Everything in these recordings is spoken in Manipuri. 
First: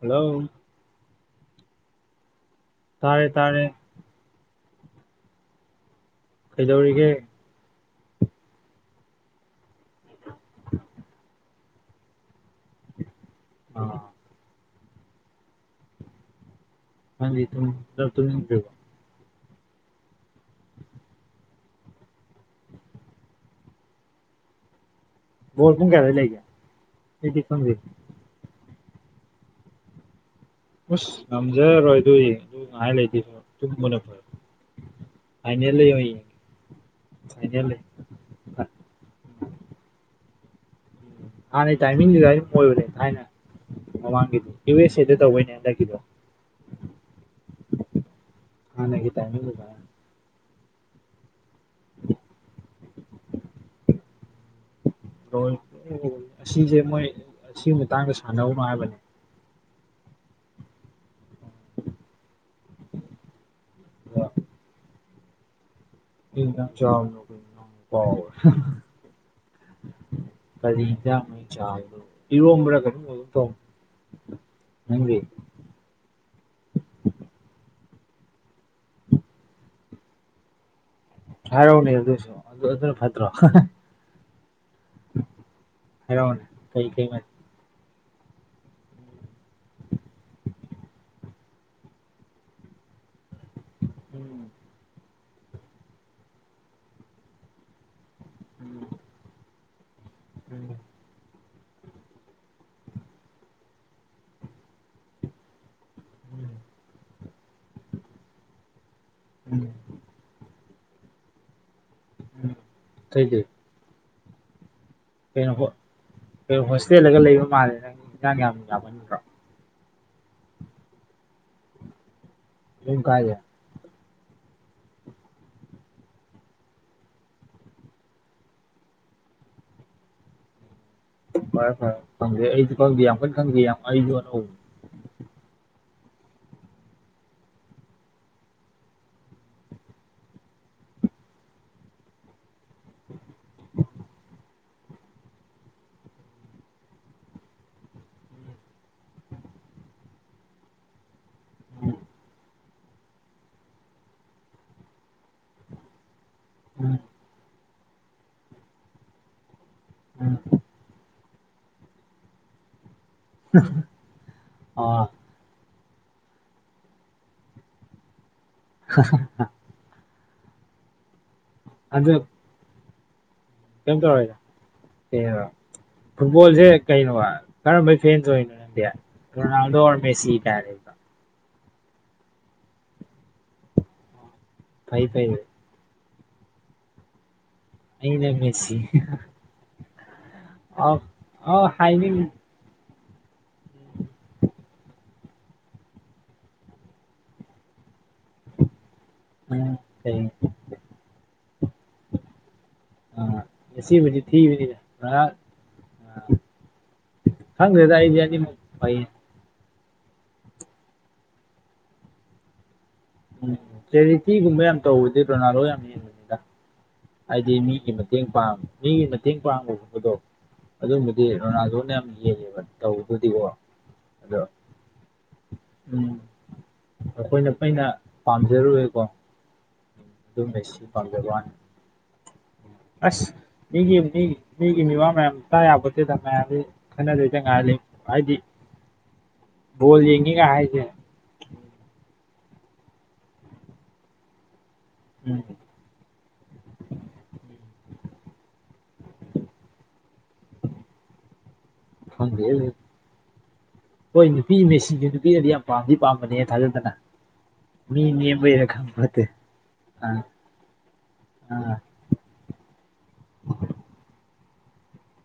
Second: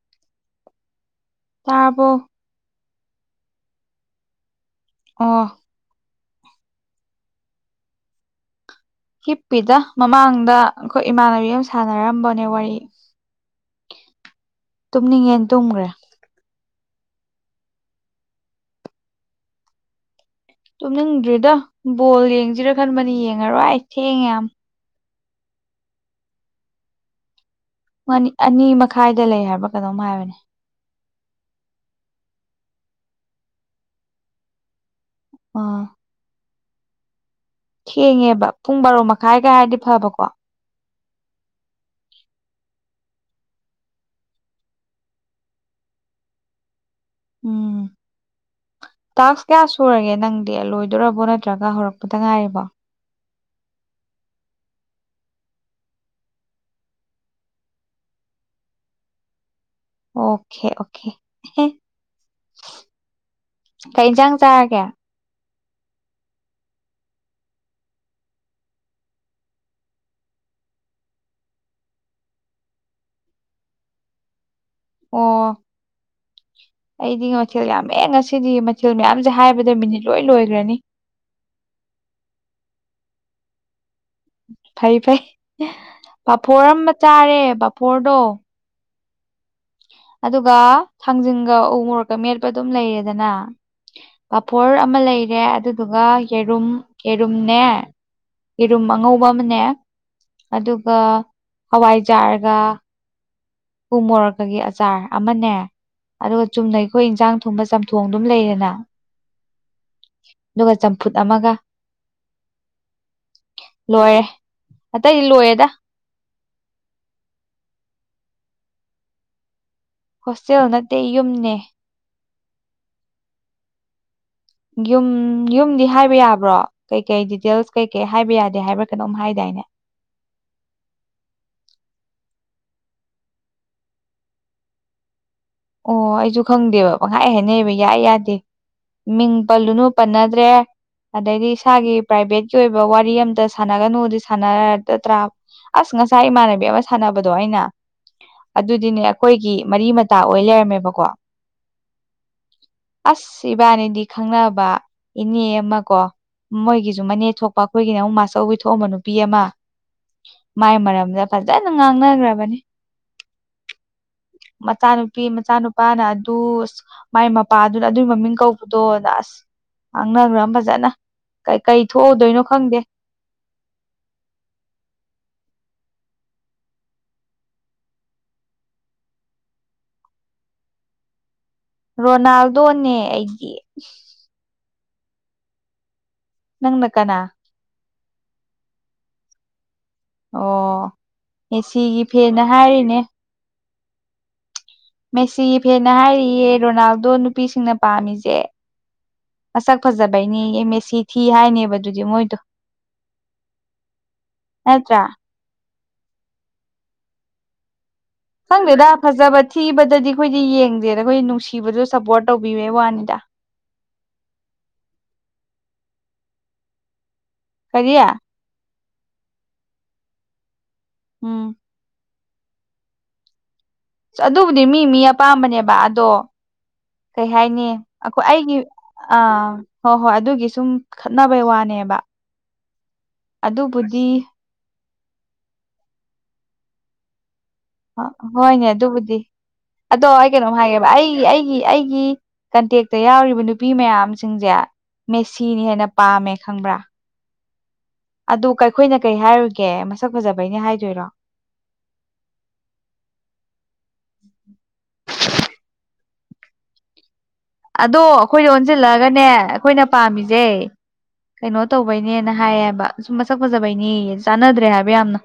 ꯍꯜꯂꯣ ꯇꯥꯔꯕꯣ ꯇꯥꯔꯦ ꯇꯥꯔꯦ ꯑꯣ ꯀꯩꯗꯧꯔꯤꯒꯦ ꯍꯤꯞꯄꯤꯗ ꯃꯃꯥꯡꯗ ꯑꯩꯈꯣꯏ ꯏꯃꯥꯟꯅꯕꯤ ꯑꯃ ꯁꯥꯟꯅꯔꯝꯕꯅꯦ ꯋꯥꯔꯤ ꯑꯣ ꯇꯨꯝꯅꯤꯡꯉꯦꯅ ꯇꯨꯝꯒ꯭ꯔꯦ ꯅꯪꯗꯤ ꯊꯨꯝ ꯗꯤ ꯇꯨꯝꯅꯤꯡꯗꯔꯤꯕꯣ ꯇꯨꯝꯅꯤꯡꯗ꯭ꯔꯤꯗ ꯕꯣꯜ ꯌꯦꯡꯁꯤꯔꯥ ꯈꯟꯕꯅꯦ ꯌꯦꯡꯉꯔꯣꯏ ꯑꯩ ꯊꯦꯡꯉꯦ ꯌꯥꯝ ꯕꯣꯜ ꯄꯨꯡ ꯀꯌꯥꯗꯩ ꯂꯩꯒꯦ ꯑꯩꯗꯤ ꯈꯪꯗꯦ ꯃꯅꯤ ꯑꯅꯤ ꯃꯈꯥꯏꯗ ꯂꯩ ꯍꯥꯏꯕ꯭ꯔꯥ ꯀꯩꯅꯣꯝ ꯍꯥꯏꯕꯅꯦ ꯎꯁ ꯉꯝꯖꯔꯔꯣꯏ ꯑꯗꯨꯏ ꯑꯗꯨ ꯉꯥꯏ ꯂꯩꯔꯗꯤ ꯇꯨꯝꯕꯥꯅ ꯐꯔꯦ ꯐꯩꯅꯂꯗ [inaudible] ꯑꯣꯏꯅ ꯑꯥ ꯌꯦꯡꯒꯦ ꯐꯩꯅ ꯂꯩ ꯊꯦꯡꯉꯦꯕ ꯄꯨꯡ ꯕꯥꯔꯣ ꯃꯈꯥꯏꯒ ꯍꯥꯏꯔꯗꯤ ꯐꯕꯀꯣ ꯍꯥꯟꯅꯩ ꯇꯥꯏꯃꯤꯡꯗꯤ ꯑꯗꯥ꯭ꯎꯋꯥꯟꯗꯨ ꯑꯣꯏꯕꯅꯦ ꯊꯥꯏꯅ ꯃꯃꯥꯡꯒꯤꯗꯤ ꯌꯨ ꯑꯦꯁ ꯑꯦꯗ ꯇꯧꯕꯩꯅꯦ ꯍꯟꯗꯛꯀꯤꯗꯣ ꯎꯝ ꯍꯥꯟꯅꯒꯤ ꯇꯥꯛꯁ ꯀꯌꯥ ꯇꯥꯏꯃꯤꯡꯗꯨꯗ ꯁꯨꯔꯒꯦ ꯅꯪ ꯇꯦꯜ ꯂꯣꯏꯗꯣꯔꯕꯣ ꯅꯠꯇ꯭ꯔꯒ ꯍꯧꯔꯛꯄꯗ ꯉꯥꯏꯔꯤꯕꯣ inaudible [unintelligible] ꯑꯁꯤꯁꯦ ꯃꯣꯏ ꯑꯁꯤꯒꯤ ꯃꯇꯥꯡꯗ ꯁꯥꯟꯅꯧꯅꯣ ꯍꯥꯏꯕꯅꯦ ꯑꯣꯀꯦ ꯑꯣꯀꯦ ꯑꯣꯀꯦ ꯀꯩ ꯑꯗꯣ ꯏꯟꯁꯥꯡ ꯆꯥꯔꯒꯦ ꯀꯩ ꯌꯦꯟꯁꯥꯡ ꯆꯥꯕꯅꯣ ꯗꯨ ꯀꯥꯎꯒꯔꯦ ꯀꯔꯤ ꯌꯦꯟꯁꯥꯡꯅꯣ ꯑꯩ ꯆꯥꯕꯗꯨꯕꯨ ꯏꯔꯣꯝꯕ꯭ꯔ ꯀꯩꯅꯣꯝ ꯑꯣꯏꯒꯨꯝꯇꯧꯕꯅꯦ inaudible [unintelligible] ꯑꯣ [unintelligible] ꯑꯩꯗꯤ ꯃꯊꯦꯜ ꯌꯥꯝꯃꯦ ꯉꯁꯤꯗꯤ ꯃꯊꯦꯜ ꯃꯌꯥꯝꯁꯦ ꯍꯥꯏꯕꯗ ꯃꯤꯅꯤꯠ ꯂꯣꯏ ꯂꯣꯏꯒ꯭ꯔꯅꯤ ꯍꯥꯏꯔꯥꯎꯅꯦ ꯑꯗꯨꯏꯁꯨ ꯑꯗꯨ ꯑꯗꯨꯅ ꯐꯠꯇ꯭ꯔꯣ ꯍꯥ ꯍꯥ ꯐꯩ ꯐꯩ ꯍꯥꯏꯔꯛꯎꯅꯦ ꯐꯥꯐꯣꯔ ꯀꯩ ꯑꯃ ꯀꯩ ꯃ ꯆꯥꯔꯦ ꯐꯐꯣꯔꯗꯣ ꯑꯗꯨꯒ ꯊꯥꯡꯖꯤꯡꯒ ꯎꯨ ꯃꯨꯔꯣꯛꯀ ꯃꯦꯠꯄ ꯑꯗꯨꯝ ꯂꯩꯔꯦꯗꯅ ꯄꯐꯣꯔ ꯑꯃ ꯂꯩꯔꯦ ꯑꯗꯨꯗꯨꯒ ꯌꯦꯔꯨꯝ ꯌꯦꯔꯨꯝꯅꯦ ꯌꯦꯔꯨꯝ ꯑꯉꯧꯕ ꯑꯃꯅꯦ ꯑꯗꯨꯒ ꯍꯋꯥꯏꯖꯥꯔꯒ ꯎꯨ ꯃꯣꯔꯣꯛꯀꯒꯤ ꯑꯆꯥꯔ ꯑꯃꯅꯦ ꯑꯗꯨꯒ ꯆꯨꯝꯅ ꯑꯩꯈꯣꯏ ꯏꯟꯁꯥꯡ ꯊꯣꯡꯕ ꯆꯝꯊꯣꯡꯗꯨꯝ ꯂꯩꯔꯦꯅ ꯎꯝ [inaudible] ꯑꯗꯨꯒ ꯆꯝꯐꯨꯠ ꯑꯃꯒ ꯑꯇꯩꯗꯤ ꯂꯣꯏꯔꯦ ꯑꯇꯩꯗꯤ ꯀꯩꯅꯣ ꯂꯣꯏꯔꯦꯗ ꯀꯩꯅꯣ ꯍꯣꯁꯇꯦꯜꯗꯒ ꯂꯩꯕ ꯃꯥꯜꯂꯦ ꯅꯪ ꯏꯟꯁꯥꯡ ꯌꯥꯝ ꯌꯥꯝꯃꯟꯕ꯭ꯔꯣ ꯍꯣꯁꯇꯦꯜ ꯅꯠꯇꯦ ꯌꯨꯝꯅꯦ ꯌꯨꯝ ꯀꯥꯏꯗ ꯌꯨꯝ ꯌꯨꯝꯗꯤ ꯍꯥꯏꯕ ꯌꯥꯕ꯭ꯔꯣ ꯀꯩ ꯀꯩ ꯗꯤꯇꯦꯜꯁ ꯀꯩ ꯀꯩ ꯍꯥꯏꯕ ꯌꯥꯗꯦ ꯍꯥꯏꯕ꯭ꯔꯥ ꯀꯩꯅꯣꯝ ꯍꯥꯏꯗꯥꯏꯅꯦ ꯐꯔꯦ ꯐꯔꯦ ꯈꯪꯗꯦ ꯑꯩꯁꯨ ꯈꯪꯗꯦ ꯌꯥꯝ ꯀꯟꯅ ꯈꯪꯗꯦ ꯌꯥꯝ ꯑꯩꯁꯨ ꯑꯅꯧ ꯑꯣ ꯑꯩꯁꯨ ꯈꯪꯗꯦꯕ ꯄꯪꯍꯥꯏ ꯍꯥꯏꯅꯩꯑꯕ ꯌꯥꯏ ꯌꯥꯗꯦ ꯃꯤꯡ ꯄꯜꯂꯨꯅꯨ ꯄꯟꯅꯗ꯭ꯔꯦ ꯑꯗꯩꯗꯤ ꯏꯁꯥꯒꯤ ꯄ꯭ꯔꯥꯏꯚꯦꯠꯀꯤ ꯑꯣꯏꯕ ꯋꯥꯔꯤ ꯑꯝꯇ ꯁꯥꯟꯅꯒꯅꯨꯗꯤ ꯁꯥꯟꯅꯔꯗꯗ꯭ꯔꯥ ꯑꯁ ꯉꯁꯥꯏ ꯏꯃꯥꯟꯅꯕꯤ ꯑꯃ ꯁꯥꯟꯅꯕꯗꯣ ꯑꯩꯅ ꯑꯗꯨꯗꯤꯅꯦ ꯑꯩꯈꯣꯏꯒꯤ ꯃꯔꯤ ꯃꯇꯥ ꯑꯣꯏ ꯂꯩꯔꯝꯃꯦꯕꯀꯣ ꯎꯝ ꯑꯁ ꯏꯕꯥꯅꯤꯗꯤ ꯈꯪꯅꯕ ꯏꯅꯦ ꯑꯃ ꯀꯣ ꯃꯣꯏꯒꯤꯁꯨ ꯃꯅꯦ ꯊꯣꯛꯄ ꯑꯩꯈꯣꯏꯒꯤꯅ ꯃꯥꯆꯧꯕꯤ ꯊꯣꯛꯑꯝꯕ ꯅꯨꯄꯤ ꯑꯃ ꯃꯥꯏ ꯃꯔꯝꯗ ꯐꯖꯅ ꯉꯥꯡꯅꯈ꯭ꯔꯕꯅꯤ ꯑꯥ ꯃꯆꯥꯅꯨꯄꯤ ꯅꯨꯄꯤ ꯃꯆꯥꯅꯨꯄꯥꯅ ꯑꯗꯨ ꯑꯁ ꯃꯥꯏ ꯃꯄꯥꯗꯨꯅ ꯑꯗꯨꯒꯤ ꯃꯃꯤꯡ ꯀꯧꯕꯗꯣꯗ ꯑꯁ ꯉꯥꯡꯅꯒ꯭ꯝ ꯐꯖꯅ ꯀꯩ ꯀꯩ ꯊꯣꯛꯎꯗꯣꯏꯅꯣ ꯈꯪꯗꯦ ꯀꯌꯦꯝ ꯇꯧꯔꯣꯏꯗ unintelligible ꯐꯨꯠꯕꯣꯜꯁꯦ ꯀꯩꯅꯣ ꯀꯔꯝꯕꯩ ꯐꯦꯟꯁꯨ ꯑꯣꯏꯔꯤꯅꯣ ꯅꯪꯗꯤ ꯗꯧꯔꯃꯦ ꯁꯤꯇꯥꯔꯦ ꯔꯣꯅꯥꯜꯗꯣꯅꯦ ꯑꯩꯒꯤ ꯐꯥꯏ ꯐꯥꯏ ꯅꯪꯅ ꯀꯅꯥ ꯑꯩꯗ ꯄꯁꯤ ꯑꯣ ꯑ ꯃꯦꯁꯤꯒꯤ ꯍꯥꯏꯅꯤꯡ ꯐꯦꯅ ꯍꯥꯏꯔꯤꯅꯦ ꯃꯦꯁꯤ ꯐꯦꯟꯅ ꯍꯥꯏꯔꯤꯌꯦ ꯔꯣꯅꯥꯜꯗꯣ ꯅꯨꯄꯤꯁꯤꯡꯅ ꯄꯥꯝꯃꯤꯁꯦ ꯎꯝ ꯃꯁꯛ ꯀꯩ ꯐꯖꯕꯩꯅꯤ ꯌꯦ ꯃ ꯁꯤ ꯊꯤ ꯍꯥꯏꯅꯦꯕ ꯑꯗꯨꯗꯤ ꯃꯣꯏꯗꯣ ꯑꯥ ꯉꯁꯤꯕꯨꯗꯤ ꯊꯤꯕꯅꯤ ꯅꯠꯇ꯭ꯔꯥ ꯉꯥꯛ ꯈꯪꯗ꯭ꯔꯦꯗ ꯑꯩꯗꯤ ꯑꯅꯤꯃꯛ ꯈꯪꯗꯦꯗ ꯐꯩ ꯐꯖꯕ ꯊꯤꯕꯗꯗꯤ ꯑꯩꯈꯣꯏꯗꯤ ꯌꯦꯡꯗꯦꯗ ꯑꯩꯈꯣꯏ ꯅꯨꯡꯁꯤꯕꯗ ꯁꯞꯄꯣꯔꯠ ꯇꯧꯕꯤꯕꯦ ꯋꯥꯅꯤꯗ ꯎꯝ ꯆꯦꯔꯤꯇꯤꯒꯨꯝꯕ ꯌꯥꯝ ꯇꯧꯕꯗꯤ ꯔꯣꯅꯥꯜꯗꯣ ꯌꯥꯝ ꯌꯦꯡꯕꯅꯤꯅ ꯍꯥꯏꯗꯤ ꯃꯤꯒꯤ ꯀꯔꯤ ꯃꯇꯦꯡ ꯄ ꯃꯤꯒꯤ ꯃꯇꯦꯡ ꯄꯥꯡꯕꯒꯨꯝꯕꯗꯣ ꯑꯗꯨꯝꯕꯗꯤ ꯎꯝ ꯔꯣꯅꯥꯜꯗꯣꯅ ꯌꯥꯝ ꯌꯦꯡꯉꯦꯕ ꯇꯧꯕꯗꯨꯗꯤꯀꯣ ꯑꯗꯣ ꯑꯗꯨꯕꯨꯗꯤ ꯃꯤ ꯃꯤ ꯑꯄꯥꯝꯕꯅꯦꯕ ꯑꯗꯣ ꯎꯝ ꯀꯩ ꯑꯩꯈꯣꯏꯅ ꯍꯥꯏꯅꯤ ꯑꯩꯅ ꯣ ꯑꯩꯒꯤ ꯄꯥꯝꯖꯔꯨꯔꯦꯀꯣ ꯑ ꯍꯣꯏ ꯍꯣꯏ ꯑꯗꯨꯝ ꯑꯗꯨꯒꯤ ꯁꯨꯝ ꯃꯦꯁꯤ ꯄꯥꯝꯖꯕ ꯈꯠꯅꯕꯩ ꯋꯥꯅꯤ ꯋꯥꯅꯦꯕ ꯑꯗꯨꯕꯨꯗꯤ ꯃꯤꯒꯤꯅꯦꯕꯥ ꯃꯌꯥꯝ ꯇ ꯌꯥꯕꯁꯤꯗ ꯃꯌꯥꯝꯗꯤ ꯈꯟꯅꯗꯣꯏꯗ ꯉꯥꯏꯍꯜꯂꯤ ꯍꯣꯏꯅꯦ ꯑꯗꯨꯕꯨꯗꯤ ꯕꯣꯜ ꯑꯗꯣ ꯑꯩ ꯌꯦꯡꯉꯤꯒ ꯀꯩꯅꯣꯝ ꯍꯥꯏꯁꯦ ꯍꯥꯏꯒꯦꯕ ꯑꯩ ꯑꯩꯒꯤ ꯑꯩꯒꯤ ꯀꯟꯇꯦꯛꯇ ꯌꯥꯎꯔꯤꯕ ꯅꯨꯄꯤ ꯃꯌꯥꯝꯁꯤꯡꯁꯦ ꯎꯝ ꯃꯦꯁꯤꯅꯤ ꯍꯥꯏꯅ ꯄꯥꯝꯃꯦ ꯈꯪꯕ꯭ꯔꯥ ꯑꯗꯨ ꯑꯩꯈꯣꯏꯅ ꯀꯩ ꯍꯥꯏꯔꯨꯒꯦ ꯃꯁꯛ ꯐꯖꯕꯩꯩꯅ ꯍꯥꯏꯗꯣꯏꯔꯣ ꯐꯪ ꯍꯣꯏ ꯅꯨꯄꯤ ꯃꯦꯆꯁꯦ ꯅꯨꯄꯤꯅꯗꯤ ꯌꯥꯝ ꯄꯥꯝꯗꯤ ꯄꯥꯝꯕꯅꯦ ꯊꯥꯖꯗꯅ ꯑꯗꯣ ꯃꯤ ꯑꯩꯈꯣꯏꯗ ꯅꯦꯝꯕꯩꯔ ꯈꯪꯕ ꯅꯠꯇꯦ ꯑꯣꯟꯁꯤꯜꯂꯛꯑꯒꯅꯦ ꯑꯩꯈꯣꯏꯅ ꯑꯥ ꯄꯥꯝꯃꯤꯁꯦ ꯀꯩꯅꯣ ꯑꯥ ꯇꯧꯕꯩꯅꯤ ꯅꯦꯅ ꯍꯥꯏꯌꯦꯕ ꯁꯨꯝ ꯃꯁꯛ ꯐꯖꯕꯩꯅꯤ ꯆꯥꯟꯅꯗ꯭ꯔꯦ ꯍꯥꯏꯕ ꯌꯥꯝꯅ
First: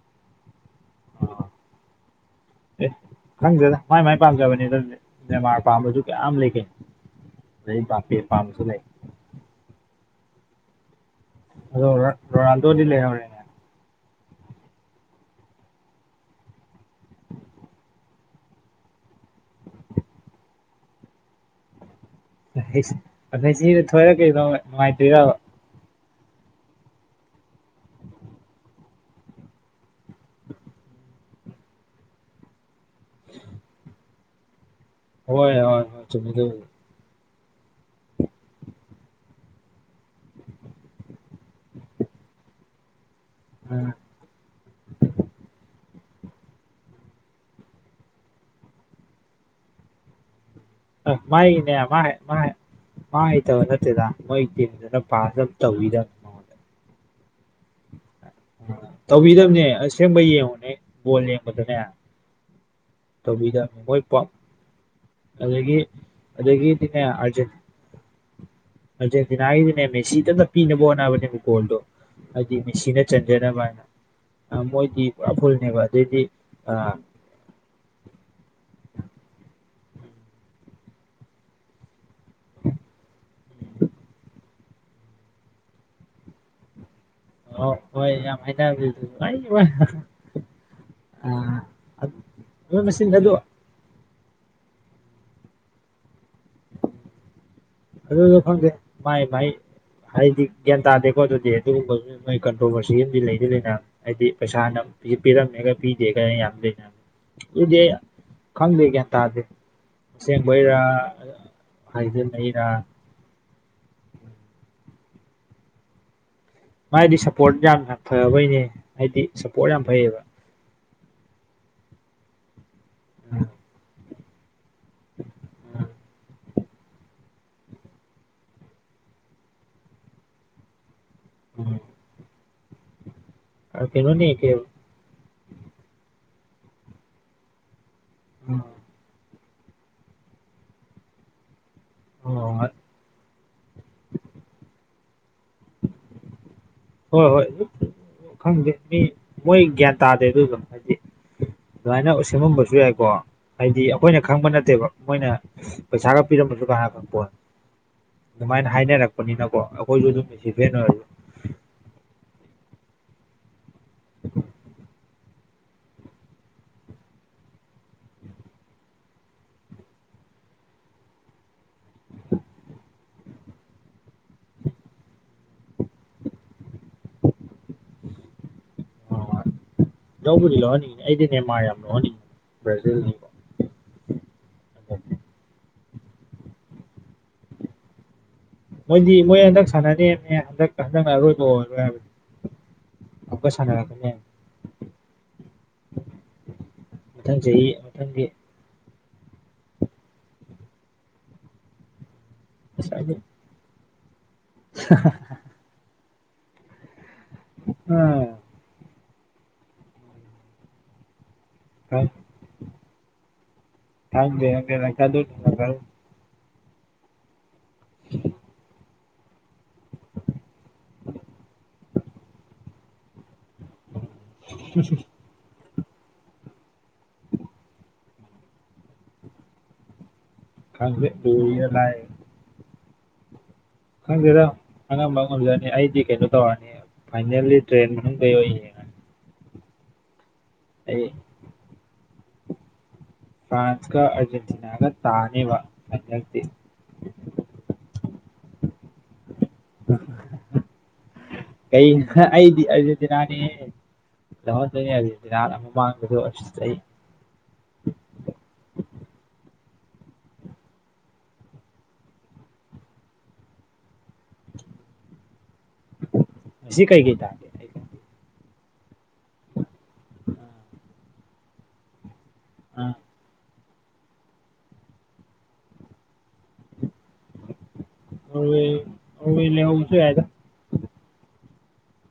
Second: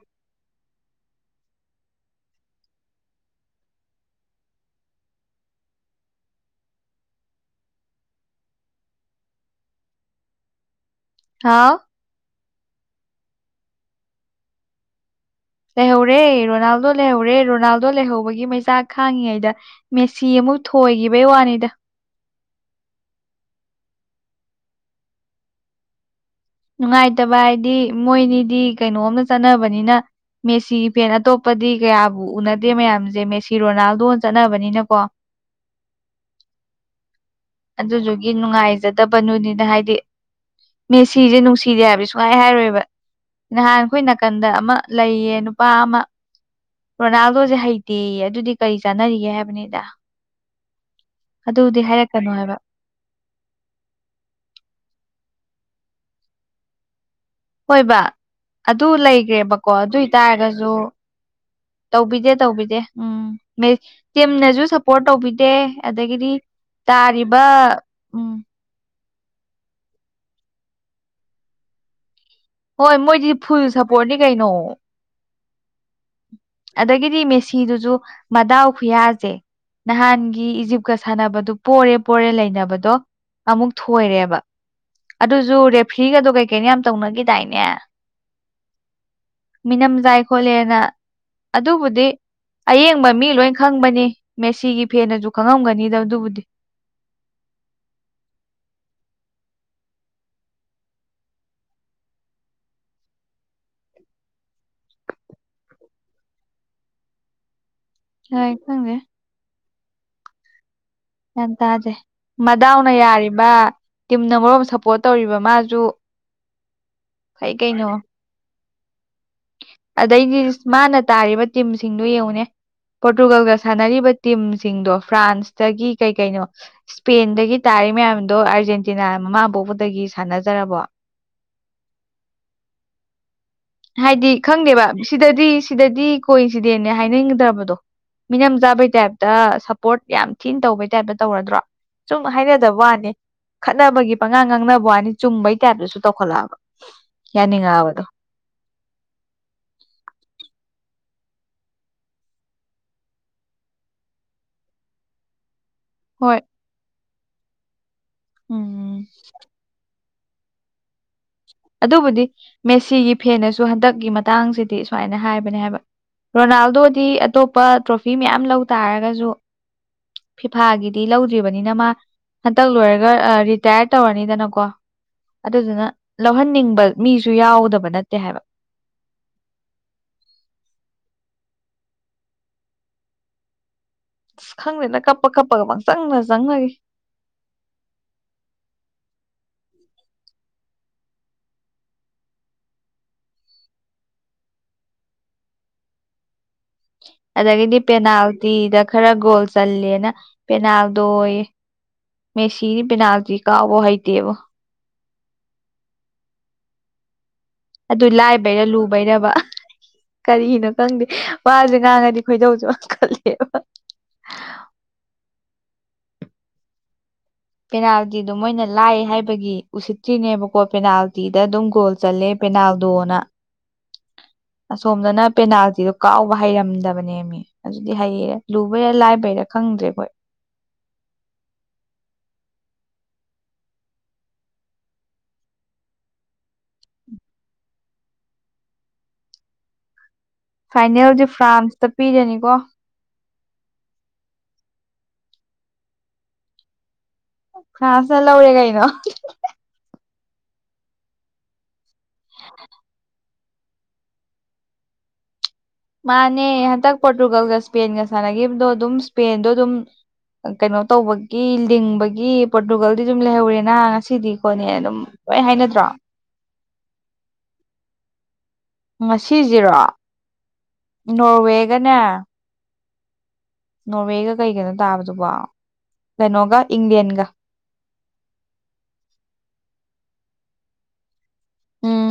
ꯑ ꯑꯦ ꯈꯪꯖꯗ ꯃꯥꯏ ꯃꯥꯏ ꯄꯥꯝꯖꯕꯅꯤꯗ ꯃꯦꯟꯃꯥꯔ ꯄꯥꯝꯕꯁꯨ ꯀꯌꯥꯝ ꯂꯩꯒꯦ ꯂꯩ ꯄꯤꯦ ꯄꯥꯝꯁꯨ ꯂꯩ ꯍꯥꯎ ꯂꯔ ꯇ ꯗꯂꯦ ꯍꯔꯦ ꯂꯩꯍꯧꯔꯦ ꯔꯣꯅꯥꯜꯗꯣ ꯂꯩꯍꯧꯔꯦ ꯔꯣꯅꯥꯜꯗꯣ ꯂꯩꯍꯧꯕꯒꯤ ꯃꯩꯆꯥꯛ ꯈꯥꯡꯉꯤꯉꯩꯗ ꯃꯦꯁꯤ ꯑꯃꯨꯛ ꯊꯣꯏꯈꯤꯕꯩ ꯋꯥꯅꯤꯗ ꯑꯗꯩ ꯁꯤꯗ ꯊꯣꯏꯔꯛꯀꯦ ꯅꯨꯡꯉꯥꯏꯇꯣꯏꯗꯕ ꯅꯨꯡꯉꯥꯏꯇꯕ ꯍꯥꯏꯗꯤ ꯃꯣꯏꯅꯤꯗꯤ ꯀꯩꯅꯣꯝꯇ ꯆꯠꯅꯕꯅꯤꯅ ꯃꯦꯁꯤ ꯐꯦꯟ ꯑꯇꯣꯞꯄꯗꯤ ꯀꯌꯥꯕꯨ ꯎꯅꯗꯦ ꯃꯌꯥꯝꯁꯦ ꯃꯦꯁꯤ ꯔꯣꯅꯥꯜꯗꯣꯅ ꯆꯠꯅꯕꯅꯤꯅꯀꯣ ꯍꯣꯏ ꯍꯣꯏ ꯍꯣꯏ ꯆꯃꯤ ꯑꯗꯨꯗꯨꯒꯤ ꯅꯨꯡꯉꯥꯏꯖꯗꯕ [unintelligible] ꯍꯥꯏꯗꯤ ꯁꯤꯁꯦ ꯅꯨꯡꯁꯤꯔꯦ ꯍꯥꯏꯕ ꯁꯨꯃꯥꯏ ꯍꯥꯏꯔꯣꯏꯕ ꯅꯍꯥꯟ ꯎꯝ ꯑꯩꯈꯣꯏ ꯅ- ꯀꯟꯗ ꯑꯃ ꯂꯩꯌꯦ ꯅꯨꯄꯥ ꯑꯃ ꯔꯣꯅꯥꯜꯗꯣꯁꯦ ꯍꯩꯇꯦꯌꯦ ꯑꯗꯨꯗꯤ ꯀꯔꯤ ꯆꯥꯟꯅꯔꯤꯒꯦ ꯍꯥꯏꯕꯅꯤꯗ ꯑꯦ ꯃꯥꯥꯒꯤꯅꯦ ꯑꯗꯨꯗꯤ [unintelligible] ꯍꯥꯏꯔꯛꯀꯅꯣ ꯍꯥꯏꯕ ꯃꯥꯥ ꯍꯩꯇꯕ ꯅꯠꯇꯦꯗ ꯃꯣꯏ ꯇꯤꯝꯗꯨꯅ ꯄꯥꯁ ꯑꯝ ꯇꯧꯕꯤꯗꯕ ꯍꯣꯏꯕ ꯑꯗꯨ ꯇꯧꯕꯤꯗꯕꯅꯦ ꯂꯩꯈ꯭ꯔꯦꯕꯀꯣ ꯑꯗꯨ ꯑꯁꯦꯡꯕ ꯌꯦꯡꯉꯨꯅꯦ ꯑꯣꯏꯇꯥꯔꯒꯁꯨ ꯕꯣꯜ ꯌꯦꯡꯕꯗꯅꯦ ꯇꯧꯕꯤꯗꯦ ꯇꯧꯕꯤꯗꯦ ꯎꯝ ꯇꯧꯕꯤꯗꯕꯅꯦ ꯃꯣꯏ ꯇꯤꯝꯅꯁꯨ ꯁꯞꯄꯣꯔꯠ ꯇꯧꯕꯤꯗꯦ ꯑꯗꯒꯤ ꯑꯗꯒꯤꯗꯤ ꯇꯥꯔꯤꯕ ꯎꯝ ꯑꯔꯖꯦꯟꯇꯤꯅꯥꯒꯤꯗꯤꯅꯦ ꯃꯦꯁꯤꯗꯇ ꯄꯤꯅꯕ ꯍꯣꯠꯅꯕꯅꯦ ꯕꯣꯜꯗꯣ ꯍꯥꯏꯗꯤ ꯍꯣꯏ ꯃꯦꯁꯤꯅ ꯃꯣꯏꯗꯤ ꯆꯟꯖꯅꯕ ꯐꯨꯜ ꯍꯥꯏꯅ ꯁꯞꯄꯣꯔꯠꯅꯤ ꯀꯩꯅꯣ ꯃꯣꯏꯗꯤ ꯄꯨꯔ ꯐꯨꯜꯅꯦꯕ ꯑꯗꯩꯗꯤ ꯑꯥ ꯑꯗꯒꯤꯗꯤ ꯃꯦꯁꯤꯗꯨꯁꯨ ꯃꯗꯥꯎ ꯈꯨꯌꯥꯁꯦ ꯅꯍꯥꯟꯒꯤ ꯏꯖꯤꯞꯀ ꯁꯥꯟꯅꯕꯗꯨ ꯄꯣꯔꯦ ꯄꯣꯔꯦ ꯂꯩꯅꯕꯗꯣ ꯑꯃꯨꯛ ꯊꯣꯏꯔꯦꯕ ꯑꯗꯨꯁꯨ ꯔꯦꯐ꯭ꯔꯤꯒꯗꯣ ꯀꯩ ꯀꯩꯅꯣ ꯌꯥꯝ ꯇꯧꯅꯈꯤꯗꯥꯏꯅꯦ ꯑꯣ ꯍꯣꯏ ꯌꯥꯝ ꯍꯥꯏꯅꯕꯅꯦ ꯑꯩꯃꯥ ꯃꯤꯅꯝꯖꯥꯏ ꯈꯣꯠꯂꯦꯅ ꯑꯗꯨꯕꯨꯗꯤ ꯑꯗꯨ ꯑꯌꯦꯡꯕ ꯃꯆꯤꯟ ꯃꯤ ꯑꯗꯨ ꯂꯣꯏ ꯈꯪꯕꯅꯤ ꯃꯦꯁꯤꯒꯤ ꯐꯦꯟꯅꯁꯨ ꯈꯪꯉꯝꯒꯅꯤꯗ ꯑꯗꯨꯕꯨꯗꯤ ꯑꯗꯨꯁꯨ ꯈꯪꯗꯦ ꯃꯥꯏ ꯃꯥꯏ ꯍꯥꯏꯗꯤ ꯒ꯭ꯌꯥꯟ ꯇꯥꯗꯦꯀꯣ ꯑꯗꯨꯗꯤ ꯑꯗꯨꯒꯨꯝꯕ ꯃꯣꯏ ꯀꯟꯇ꯭ꯔꯣꯚꯔꯁꯤ ꯑꯃꯗꯤ ꯂꯩꯗꯤ ꯂꯩꯅ ꯍꯥꯏꯗꯤ ꯄꯩꯁꯥꯅ ꯄꯤꯔꯝꯃꯦꯒ ꯄꯤꯗꯦꯒ ꯌꯥꯝ ꯂꯩꯅꯕꯅꯦ ꯗꯨꯗꯤ ꯈꯪꯗꯦ ꯒ꯭ꯌꯥꯟ ꯇꯥꯗꯦ ꯑꯁꯦꯡꯕꯩꯔꯥ ꯒꯌ꯭ꯥꯟ ꯇꯥꯗꯦ ꯍꯥꯏꯖꯤꯟꯅꯩꯔꯥ ꯃꯗꯥꯎꯅ ꯌꯥꯔꯤꯕ ꯇꯤꯝꯅ ꯃꯔꯣꯜ ꯁꯞꯄꯣꯔꯠ ꯇꯧꯔꯤꯕ ꯃꯥꯁꯨ ꯃꯥꯗꯤ ꯐꯩ ꯁꯞꯄꯣꯔꯠ ꯀꯩꯅꯣ ꯌꯥꯝꯅ ꯐꯕꯩꯅꯦ ꯍꯥꯏꯗꯤ ꯁꯞꯄꯣꯔꯠ ꯌꯥꯝ ꯐꯩꯌꯦꯕ ꯑꯗꯩꯗꯤ ꯃꯥꯅ ꯇꯥꯔꯤꯕ ꯇꯤꯝꯁꯤꯡꯗꯨ ꯌꯦꯡꯉꯨꯅꯦ ꯄꯣꯔꯇꯨꯒꯜꯒ ꯁꯥꯟꯅꯔꯤꯕ ꯇꯤꯝꯁꯤꯡꯗꯣ ꯐ꯭ꯔꯥꯟꯁꯇꯒꯤ ꯀꯩ ꯀꯩꯅꯣ ꯏꯁꯄꯦꯟꯗꯒꯤ ꯇꯥꯔꯤ ꯃꯌꯥꯝꯗꯣ ꯑꯥꯔꯖꯦꯟꯇꯤꯅꯥ ꯃꯃꯥ ꯄꯣꯛꯄꯗꯒꯤ ꯁꯥꯟꯅꯖꯔꯕꯣ ꯎꯝ ꯀꯩꯅꯣꯅꯦ ꯍꯥꯏꯗꯤ ꯀꯩ ꯈꯪꯗꯦꯕ ꯁꯤꯗꯗꯤ ꯁꯤꯗꯗꯤ ꯀꯣꯏꯟꯁꯤꯗꯦꯟꯅꯦ ꯍꯥꯏꯅꯤꯡꯗ꯭ꯔꯕꯗꯣ ꯃꯤꯅꯝ ꯎꯝ ꯆꯥꯕꯩ ꯇꯥꯏꯞꯇ ꯁꯞꯄꯣꯔꯠ ꯌꯥꯝ ꯊꯤꯅ ꯇꯧꯕꯩ ꯇꯥꯏꯞꯇ ꯇꯧꯔꯗ꯭ꯔꯣ ꯁꯨꯝ ꯍꯣꯏ ꯍꯥꯏꯅꯗꯕ ꯋꯥꯅꯦ ꯈꯠꯅꯕꯒꯤ ꯄꯉꯥꯡ ꯉꯥꯡꯅꯕ ꯋꯥꯅꯦ ꯆꯨꯝꯕꯩ ꯇꯥꯏꯞꯇꯁꯨ ꯇꯧꯈꯠꯂꯛꯑꯕ ꯍꯣꯏ ꯍꯣꯏ ꯑꯗꯨ ꯌꯥꯅꯤꯡꯉꯛꯑꯕꯗꯣ ꯈꯪꯗꯦ ꯃꯤ ꯃꯣꯏ ꯒ꯭ꯌꯥꯟ ꯇꯥꯗꯦ ꯑꯗꯨꯗꯣ ꯍꯥꯏꯗꯤ ꯑꯗꯨꯃꯥꯏꯅ ꯁꯦꯝꯃꯝꯕꯁꯨ ꯌꯥꯏꯀꯣ ꯍꯥꯏꯗꯤ ꯑꯩꯈꯣꯏꯅ ꯈꯪꯕ ꯅꯠꯇꯦꯕ ꯃꯣꯏꯅ ꯄꯩꯁꯥꯒ ꯍꯣꯏ ꯄꯤꯔꯝꯃꯁꯨ ꯀꯅꯥꯅ ꯈꯪ ꯄꯣꯠꯅꯣ ꯑꯗꯨꯃꯥꯏꯅ ꯎꯝ ꯍꯥꯏꯅꯔꯛꯄꯅꯤꯅꯀꯣ ꯃꯣꯏꯁꯨ ꯑꯗꯨ ꯃꯤꯁꯤ ꯐꯦꯟ ꯑꯣꯏꯔꯁꯨ ꯑꯗꯨꯕꯨꯗꯤ ꯃꯦꯁꯤꯒꯤ ꯐꯦꯟꯅꯁꯨ ꯍꯟꯗꯛꯀꯤ ꯃꯇꯥꯡꯁꯤꯗꯤ ꯁꯨꯃꯥꯏꯅ ꯍꯥꯏꯕꯅꯦ ꯍꯥꯏꯕ ꯔꯣꯅꯥꯜꯗꯣꯗꯤ ꯑꯇꯣꯞꯄ ꯇ꯭ꯔꯣꯐꯤ ꯃꯌꯥꯝ ꯂꯧ ꯇꯥꯔꯒꯁꯨ ꯐꯤꯐꯥꯒꯤꯗꯤ ꯂꯧꯗ꯭ꯔꯤꯕꯅꯤꯅ ꯃꯥ ꯍꯟꯇꯛ ꯂꯣꯏꯔꯒ ꯔꯤꯇꯥꯌꯔ ꯇꯧꯔꯅꯤꯗꯅꯀꯣ ꯑꯗꯨꯗꯨꯅ ꯂꯧꯍꯟꯅꯤꯡꯕ ꯃꯤꯁꯨ ꯌꯥꯎꯗꯕ ꯅꯠꯇꯦ ꯍꯥꯏꯕ [unintelligible] ꯂꯧꯕꯨꯗꯤ ꯂꯧꯍꯟꯅꯤꯡꯉꯤ ꯑꯩꯗꯤ ꯅꯦꯃꯥꯔ ꯌꯥꯝ ꯂꯧꯍꯟꯅꯤꯡꯉꯤ ꯕ꯭ꯔꯥꯖꯤꯜꯒꯤ ꯈꯪꯗꯦꯗ ꯀꯞꯄ ꯀꯞꯄꯒ ꯄꯪ ꯆꯪꯗ ꯆꯪꯅꯈꯤ ꯃꯣꯏꯗꯤ ꯃꯣꯏ ꯍꯟꯗꯛ ꯁꯥꯟꯅꯤꯃꯦ ꯍꯟꯗꯛ ꯍꯟꯗꯛꯅ ꯑꯔꯣꯏꯕ ꯑꯣꯏꯔꯣꯏ ꯍꯥꯏꯕꯅꯤ ꯑꯃꯨꯛꯀ ꯁꯅꯔꯛꯀꯅꯤ ꯍꯥꯏꯕꯅꯦ ꯑꯗꯒꯤꯗꯤ ꯄꯦꯅꯥꯜꯇꯤꯗ ꯈꯔ ꯒꯣꯜ ꯆꯜꯂꯦꯅ ꯄꯦꯅꯥꯜꯗꯣꯌꯦ ꯃꯦꯁꯤꯗꯤ ꯑꯁ ꯑꯩꯗꯤ ꯄꯦꯅꯥꯜꯇꯤ ꯀꯥꯎꯕ ꯍꯩꯇꯦꯕꯣ [unintelligible] ꯑ ꯑꯗꯨ ꯂꯥꯏꯕꯩꯔ ꯂꯨꯕꯩꯔꯕ ꯀꯔꯤꯅꯣ ꯈꯪꯗꯦ ꯋꯥꯁꯦ ꯈꯪꯗꯦ ꯉꯥꯡꯉꯗꯤ ꯈꯣꯏꯗꯧꯁꯨ ꯈꯠꯂꯦꯕ [unintelligible] ꯄꯦꯅꯥꯜꯇꯤꯗꯣ ꯃꯣꯏꯅ ꯂꯥꯏ ꯍꯥꯏꯕꯒꯤ ꯎꯁꯤꯠꯇ꯭ꯔꯤꯅꯦꯕꯀꯣ ꯄꯦꯅꯥꯜꯇꯤꯗ ꯑꯗꯨꯝ ꯒꯣꯜ ꯆꯠꯂꯦ ꯄꯦꯅꯥꯎꯗꯣꯅ ꯑꯁꯣꯝꯗꯅ ꯄꯦꯅꯥꯁꯤꯗ ꯀꯥꯎꯕ ꯍꯩꯔꯝꯗꯕꯅꯦꯃꯤ ꯑꯗꯨꯗꯤ ꯍꯩꯌꯦꯔ ꯂꯨꯕꯩꯔꯥ ꯂꯥꯏꯕꯩꯔꯥ ꯈꯪꯗ꯭ꯔꯦ ꯍꯣꯏ ꯈꯥꯡ ꯇ ꯌꯥꯥꯏ ꯈꯪꯖꯦꯔꯥ ꯑꯉꯝꯕ ꯉꯝꯖꯔꯅꯤ ꯑꯩꯗꯤ ꯀꯩꯅꯣ ꯇꯧꯔꯅꯤ ꯐꯥꯏꯅꯦꯜꯂꯤ ꯇ꯭ꯔꯦꯟ ꯃꯅꯨꯡꯗꯩ ꯑꯣꯏꯌꯦ ꯑꯩ ꯐꯥꯏꯅꯦꯜꯗꯤꯦ ꯐ꯭ꯔꯥꯟꯁꯇ ꯄꯤꯔꯅꯤꯀꯣ ꯐ꯭ꯔꯥꯟꯁ ꯀ ꯑꯔꯖꯦꯟꯇꯤꯅꯥꯒ ꯇꯥꯅꯦꯕ ꯑꯗꯤ ꯐ꯭ꯔꯥꯟꯁ ꯂꯧꯔꯦ ꯀꯥꯏꯩꯅꯣ ꯀꯩ ꯑꯩꯗꯤꯔ ꯉ ꯂꯩ ꯔꯠ ꯑꯃꯃꯥꯡ ꯃꯥꯅꯦ ꯍꯟꯗꯛ ꯄꯣꯔꯇꯨꯒꯜꯒ ꯏꯁꯄꯦꯟꯒ ꯁꯥꯟꯅꯈꯤꯕꯗꯣ ꯑꯗꯨꯝ ꯏꯁꯄꯦꯟꯗꯣ ꯑꯗꯨꯝ ꯀꯩꯅꯣ ꯇꯧꯕꯒꯤ ꯂꯤꯡꯕꯒꯤ ꯄꯣꯔꯇꯨꯒꯜꯗꯤ ꯑꯗꯨꯝ ꯂꯩꯍꯧꯔꯦꯅ ꯉꯁꯤꯗꯤꯀꯣꯠꯅꯦ ꯑꯗꯨꯝ ꯍꯣꯏ ꯍꯥꯏꯅꯗ꯭ꯔꯣ ꯃꯁꯤ ꯀꯩ ꯀꯩ ꯇ ꯉꯁꯤꯁꯤꯔꯣ ꯅꯣꯔꯋꯦꯒꯅꯦ ꯎ ꯅꯣꯔꯋꯦꯒ ꯀꯩꯒꯅꯣ ꯇꯥꯕꯗꯨꯕ ꯀꯩꯅꯣꯒ ꯏꯪꯂꯦꯟꯒ ꯑ ꯂꯦꯋꯥꯁꯨ ꯌꯥꯏꯗ ꯎꯝ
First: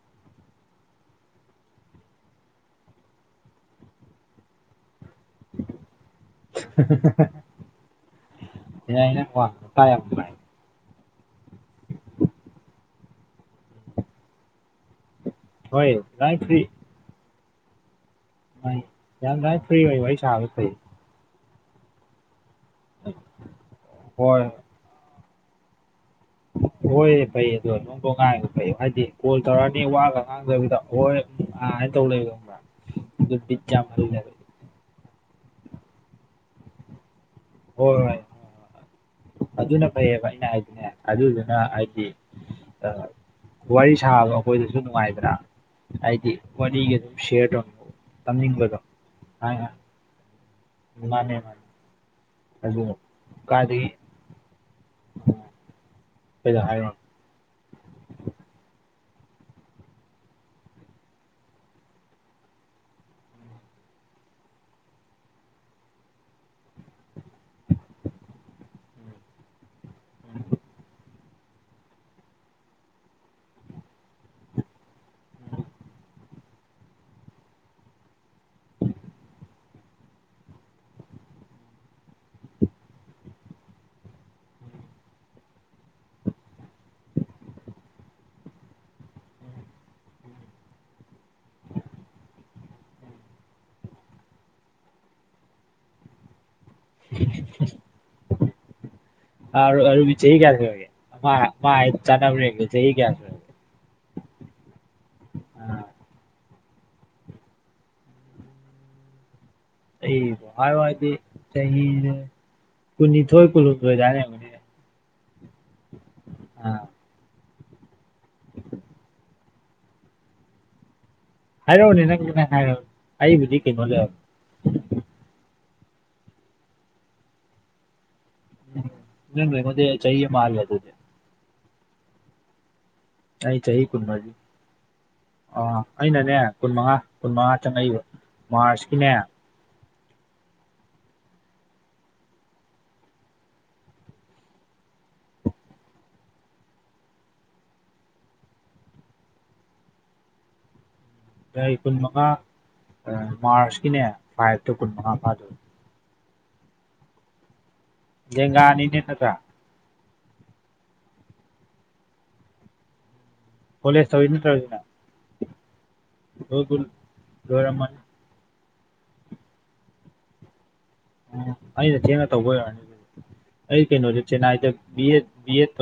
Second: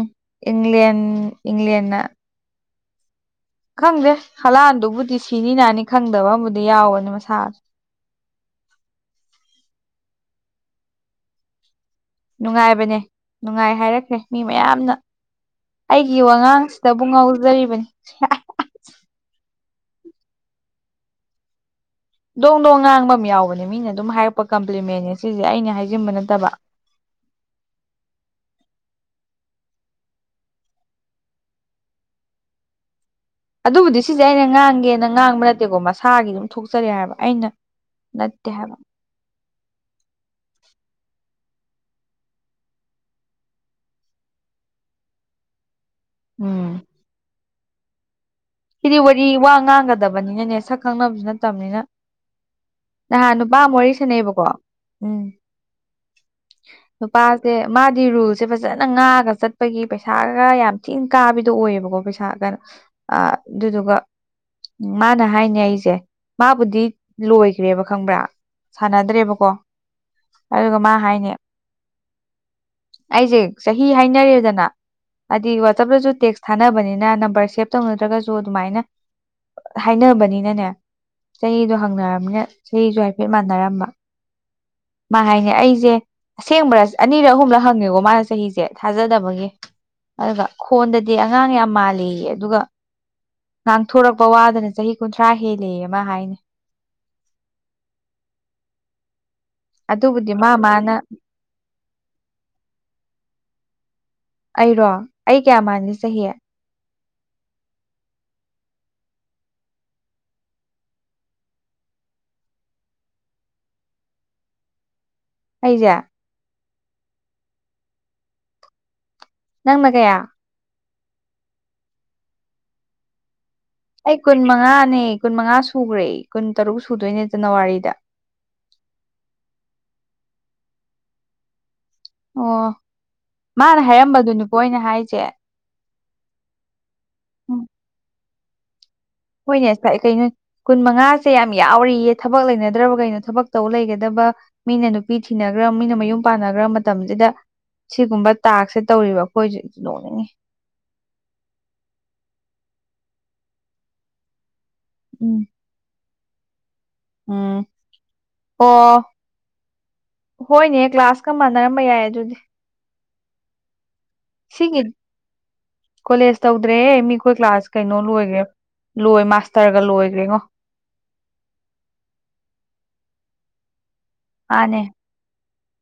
ꯏꯪꯂꯂꯤꯌꯥꯟ ꯏꯪꯂꯂꯤꯌꯥꯟꯅ ꯈꯪꯗꯦ ꯍꯂꯥꯟꯗꯨꯕꯨꯗꯤ ꯁꯤꯅꯤ ꯅꯥꯅꯤ ꯈꯪꯗꯕ ꯑꯃꯕꯨꯗꯤ ꯌꯥꯎꯕꯅꯤ ꯃꯁꯥ ꯍ ꯌꯥꯅꯦ ꯀ ꯇꯥꯏ ꯅꯨꯡꯉꯥꯏꯕꯅꯦ ꯅꯨꯡꯉꯥꯏ ꯍꯥꯏꯔꯛꯈ꯭ꯔꯦ ꯃꯤ ꯃꯌꯥꯝꯅ ꯍꯣꯏ ꯑꯩꯒꯤ ꯂꯥꯏ ꯋꯥꯉꯥꯡ ꯆꯕꯨ ꯉꯥꯎꯖꯔꯤꯕꯅꯤ ꯌꯥꯥꯏ ꯐꯔꯤ ꯍꯥꯏꯁ ꯐ ꯗꯣꯡ ꯗꯣꯡ ꯉꯥꯡꯕ ꯑꯃ ꯌꯥꯎꯕꯅꯦ ꯃꯤꯅ ꯑꯗꯨꯝ ꯍꯣꯏ ꯍꯥꯏꯔꯛꯄ ꯀꯝꯄ꯭ꯂꯤꯃꯦ ꯁꯤꯁꯦ ꯑꯩꯅ ꯍꯥꯏꯖꯤꯟꯕ ꯅꯠꯇꯕ ꯍꯣꯏꯑ ꯐꯩ ꯑꯗꯣ ꯅꯣꯡꯗꯣ ꯉꯥꯏꯕ ꯐꯩ ꯍꯥꯏꯗꯤ ꯀꯣꯜ ꯇꯧꯔꯛꯑꯅꯤ ꯋꯥꯒ ꯉꯥꯡꯗꯕꯤꯗ ꯍꯣꯏ ꯑ ꯇꯧ ꯏꯕꯝꯕ꯭ꯔ ꯑꯗꯨꯕꯨꯗꯤ ꯁꯤꯁꯦ ꯑꯩꯅ ꯉꯥꯡꯒꯦꯅ ꯉꯥꯡꯕ ꯅꯠꯇꯦꯀꯣ ꯃꯁꯥꯒꯤ ꯑꯗꯨꯝ ꯊꯣꯛꯆꯔꯦ ꯍꯥꯏꯕ ꯑꯩꯅ ꯍꯣꯏ ꯍꯣꯏ ꯍ ꯅꯠꯇꯦ ꯍꯥꯏꯕ ꯑꯗꯨꯅ ꯐꯩꯌꯦꯕ ꯑꯩꯅ ꯍꯥꯏꯗꯤꯅꯦ ꯑꯗꯨꯗꯨꯅ ꯍꯥꯏꯗꯤ ꯋꯥꯔꯤ ꯁꯥꯕꯗꯣ ꯑꯩꯈꯣꯏꯗꯁꯨ ꯅꯨꯡꯉꯥꯏꯕ꯭ꯔꯥ ꯍꯥꯏꯗꯤ ꯎꯝ ꯋꯥꯅꯤꯒ ꯑꯗꯨꯔ ꯀ ꯁꯤꯗꯤ ꯋꯥꯔꯤ ꯋꯥ ꯉꯥꯡꯒꯗꯕꯅꯤꯅꯅꯦ ꯁꯛ ꯈꯪꯅꯕꯁꯨ ꯃꯥꯅꯦ ꯃꯥꯅꯦ ꯅꯠꯇꯕꯅꯤꯅ ꯑꯗꯨ ꯅꯍꯥꯟ ꯅꯨꯄꯥ ꯃꯔꯤ ꯀꯥꯏꯗꯒꯤ ꯁꯅꯩꯕꯀꯣ ꯎꯝ ꯀꯩꯗ ꯍꯥꯏꯔꯣ ꯅꯨꯄꯥꯁꯦ ꯃꯥꯗꯤ ꯔꯨꯜꯁꯦ ꯐꯖꯅ ꯉꯥꯡꯒ ꯆꯠꯄꯒꯤ ꯄꯩꯁꯥꯒ ꯌꯥꯝ ꯊꯤꯅ ꯀꯥꯕꯤꯗꯣ ꯑꯣꯏꯌꯦꯕꯀꯣꯁ ꯊꯒꯅ ꯑ ꯑꯗꯨꯗꯨꯒ ꯎ ꯃꯥꯅ ꯍꯥꯏꯅꯦ ꯑꯩꯁꯦ ꯃꯥꯕꯨꯗꯤ ꯂꯣꯏꯈ꯭ꯔꯦꯕ ꯈꯪꯕ꯭ꯔꯥ ꯁꯥꯟꯅꯗ꯭ꯔꯦꯕꯀꯣ ꯑꯗꯨꯒ ꯃꯥ ꯍꯥꯏꯅꯤ [inaudible] ꯑꯩꯁꯦ ꯆꯍꯤ ꯍꯥꯏꯅꯔꯦꯗꯅ ꯍꯥꯏꯗꯤ ꯋꯥꯆꯞꯇꯁꯨ ꯇꯦꯛꯁ ꯊꯥꯅꯕꯅꯤꯅ ꯅꯝꯕꯔ ꯁꯦꯞ ꯇꯧꯅꯗ꯭ꯔꯒꯁꯨ ꯑꯗꯨꯃꯥꯏꯅ ꯍꯥꯏꯅꯕꯅꯤꯅꯅꯦ ꯆꯍꯤꯗꯣ ꯍꯪꯅꯔꯝꯅꯦ ꯆꯍꯤꯁꯨ ꯍꯥꯏꯐꯦꯠ ꯃꯥꯟꯅꯔꯝꯕ ꯃꯥ ꯍꯥꯏꯅꯦ ꯑꯩꯁꯦ ꯑꯁꯦꯡꯕꯔ ꯑꯅꯤꯔꯛ ꯑꯍꯨꯝꯂꯛ ꯍꯪꯉꯦꯀꯣ ꯃꯥꯅ ꯆꯍꯤꯁꯦ ꯊꯥꯖꯗꯕꯒꯤ ꯑꯗꯨꯒ ꯈꯣꯟꯗꯗꯤ ꯑꯉꯥꯡ ꯌꯥꯝ ꯃꯥꯜꯂꯤ ꯑꯗꯨꯒ ꯉꯥꯡꯊꯣꯔꯛꯄ ꯋꯥꯗꯅ ꯆꯍꯤ ꯀꯨꯟꯊ꯭ꯔꯥ ꯍꯦꯜꯂꯦ ꯑꯃ ꯍꯥꯏꯅꯤ [inaudible] ꯑꯔ ꯑꯔꯨꯕꯤ ꯑꯗꯨꯕꯨꯗꯤ ꯆꯍꯤ ꯃꯥ ꯀꯌꯥ ꯁꯨꯔꯥꯒꯦ ꯃꯥꯅ ꯃꯥ ꯃꯥ ꯍꯥꯏꯔꯤꯗꯣ ꯆꯥꯟꯅꯕ꯭ꯔꯥ ꯌꯦꯡꯒꯦ ꯆꯍꯤ ꯀꯌꯥ ꯁꯨꯔꯦ ꯑꯩꯔꯣ ꯑꯩ ꯀꯌꯥ ꯑꯥ ꯃꯥꯜꯂꯤ ꯆꯍꯤ ꯑꯩꯕꯨ ꯍꯥꯏꯌꯣ ꯍꯥꯏꯔꯗꯤ ꯆꯍꯤꯖꯦ ꯀꯨꯟꯅꯤꯊꯣꯏ ꯀꯨꯟꯍꯨꯝꯗꯣꯏ ꯑꯗꯨꯃꯥꯏ ꯂꯩꯔꯝꯒꯅꯤ ꯑꯩꯖ ꯑꯥ ꯅꯪꯅ ꯀꯌꯥ ꯍꯥꯏꯔ‌ꯎꯅꯦ ꯅꯪ ꯅꯪ ꯍꯥꯏꯔꯧ ꯑꯩꯕꯨꯗꯤ ꯀꯩꯅꯣꯗꯥ ꯑꯩ ꯀꯨꯟ ꯃꯉꯥꯅꯦ ꯀꯨꯟ ꯃꯉꯥ ꯁꯨꯈ꯭ꯔꯦ ꯀꯨꯟ ꯇꯔꯨꯛ ꯁꯨꯗꯣꯏꯅꯦ ꯖꯅꯋꯥꯔꯤꯗ ꯎꯝ ꯅꯪꯅ ꯑꯩꯉ‌ꯣꯟꯗꯩ ꯆꯍꯤ ꯑꯝ ꯍꯜꯂ‌ꯦ ꯗꯨ [unintelligible] ꯑꯣ ꯃꯥꯅ ꯍꯥꯏꯔꯝꯕꯗꯨꯅꯦ ꯀꯣ ꯑꯩꯅ ꯍꯥꯏꯖ‌ꯦ ꯑ‌ꯣ ꯑꯩꯅꯅꯦ ꯀꯨꯟꯃꯉꯥ ꯀꯨꯟ ꯃꯉꯥ ꯎꯝ ꯆꯪꯉꯛꯏꯕ ꯃꯥꯔꯁꯀꯤꯅꯦ ꯍꯣꯏꯅꯦ [unintelligible] ꯀꯩꯅꯣꯏ ꯀꯨꯟ ꯃꯉꯥꯁꯦ ꯌꯥꯝ ꯌꯥꯎꯔꯤꯌꯦ ꯊꯕꯛ ꯂꯩꯅꯗ꯭ꯔꯕ ꯀꯩꯅꯣ ꯊꯕꯛ ꯇꯧ ꯂꯩꯒꯗꯕ ꯃꯤꯅ ꯅꯨꯄꯤ ꯊꯤꯅꯒ꯭ꯔ ꯃꯤꯅ ꯃꯌꯨꯝ ꯄꯥꯟꯅꯒ꯭ꯔ ꯃꯇꯝꯖꯤꯗ ꯁꯤꯒꯨꯝꯕ ꯇꯥꯛꯁꯦ ꯇꯧꯔꯤꯕ ꯑꯩꯈꯣꯏꯖꯨ ꯅꯣꯛꯅꯤꯡꯉꯤ ꯆꯍꯤ ꯀꯨꯟ ꯃꯉꯥ ꯑꯑ ꯃꯥꯔꯁꯀꯤꯅꯦ ꯐꯥꯏꯞꯇꯣ ꯀꯨꯟ ꯃꯉꯥ ꯎꯝ ꯐꯥꯗꯣꯏ ꯎꯝ ꯂꯦꯡꯒꯥꯅꯤꯅꯦ ꯑꯣ ꯅꯇ꯭ꯔꯥ ꯍꯣꯏꯅꯦ ꯀ꯭ꯂꯥꯁꯀ ꯃꯥꯟꯅꯔꯝꯕ ꯌꯥꯏ ꯑꯗꯨꯗꯤ ꯀꯣꯂꯦꯁ ꯇꯧꯋꯤ ꯅꯠ ꯁꯤꯒꯤ ꯀꯣꯂꯦꯖ ꯂꯣꯏ ꯀꯨꯜ ꯇꯧꯗ꯭ꯔꯦꯍꯦ ꯃꯤꯈꯣꯏ ꯀ꯭ꯂꯥꯁ ꯂꯣꯏꯔꯝꯃꯅꯤ ꯀꯩꯅꯣ ꯂꯣꯏꯒ꯭‌ꯔ‌ꯦ ꯂꯣꯏ ꯃꯥꯁꯇꯔꯒ ꯂꯣꯏꯈ꯭ꯔꯦꯉꯣ ꯑꯣ ꯑꯩꯅ ꯊꯦꯡꯅ ꯇꯧꯕꯩ ꯑꯣꯏꯔꯅꯤ [unintelligible] ꯑꯩ ꯀꯩꯅꯣꯗ ꯆꯦꯟꯅꯥꯏꯗ ꯃꯥꯅꯦ ꯕꯤꯌ‌ꯦꯗ ꯕꯤꯌ‌ꯦꯗ ꯇꯧ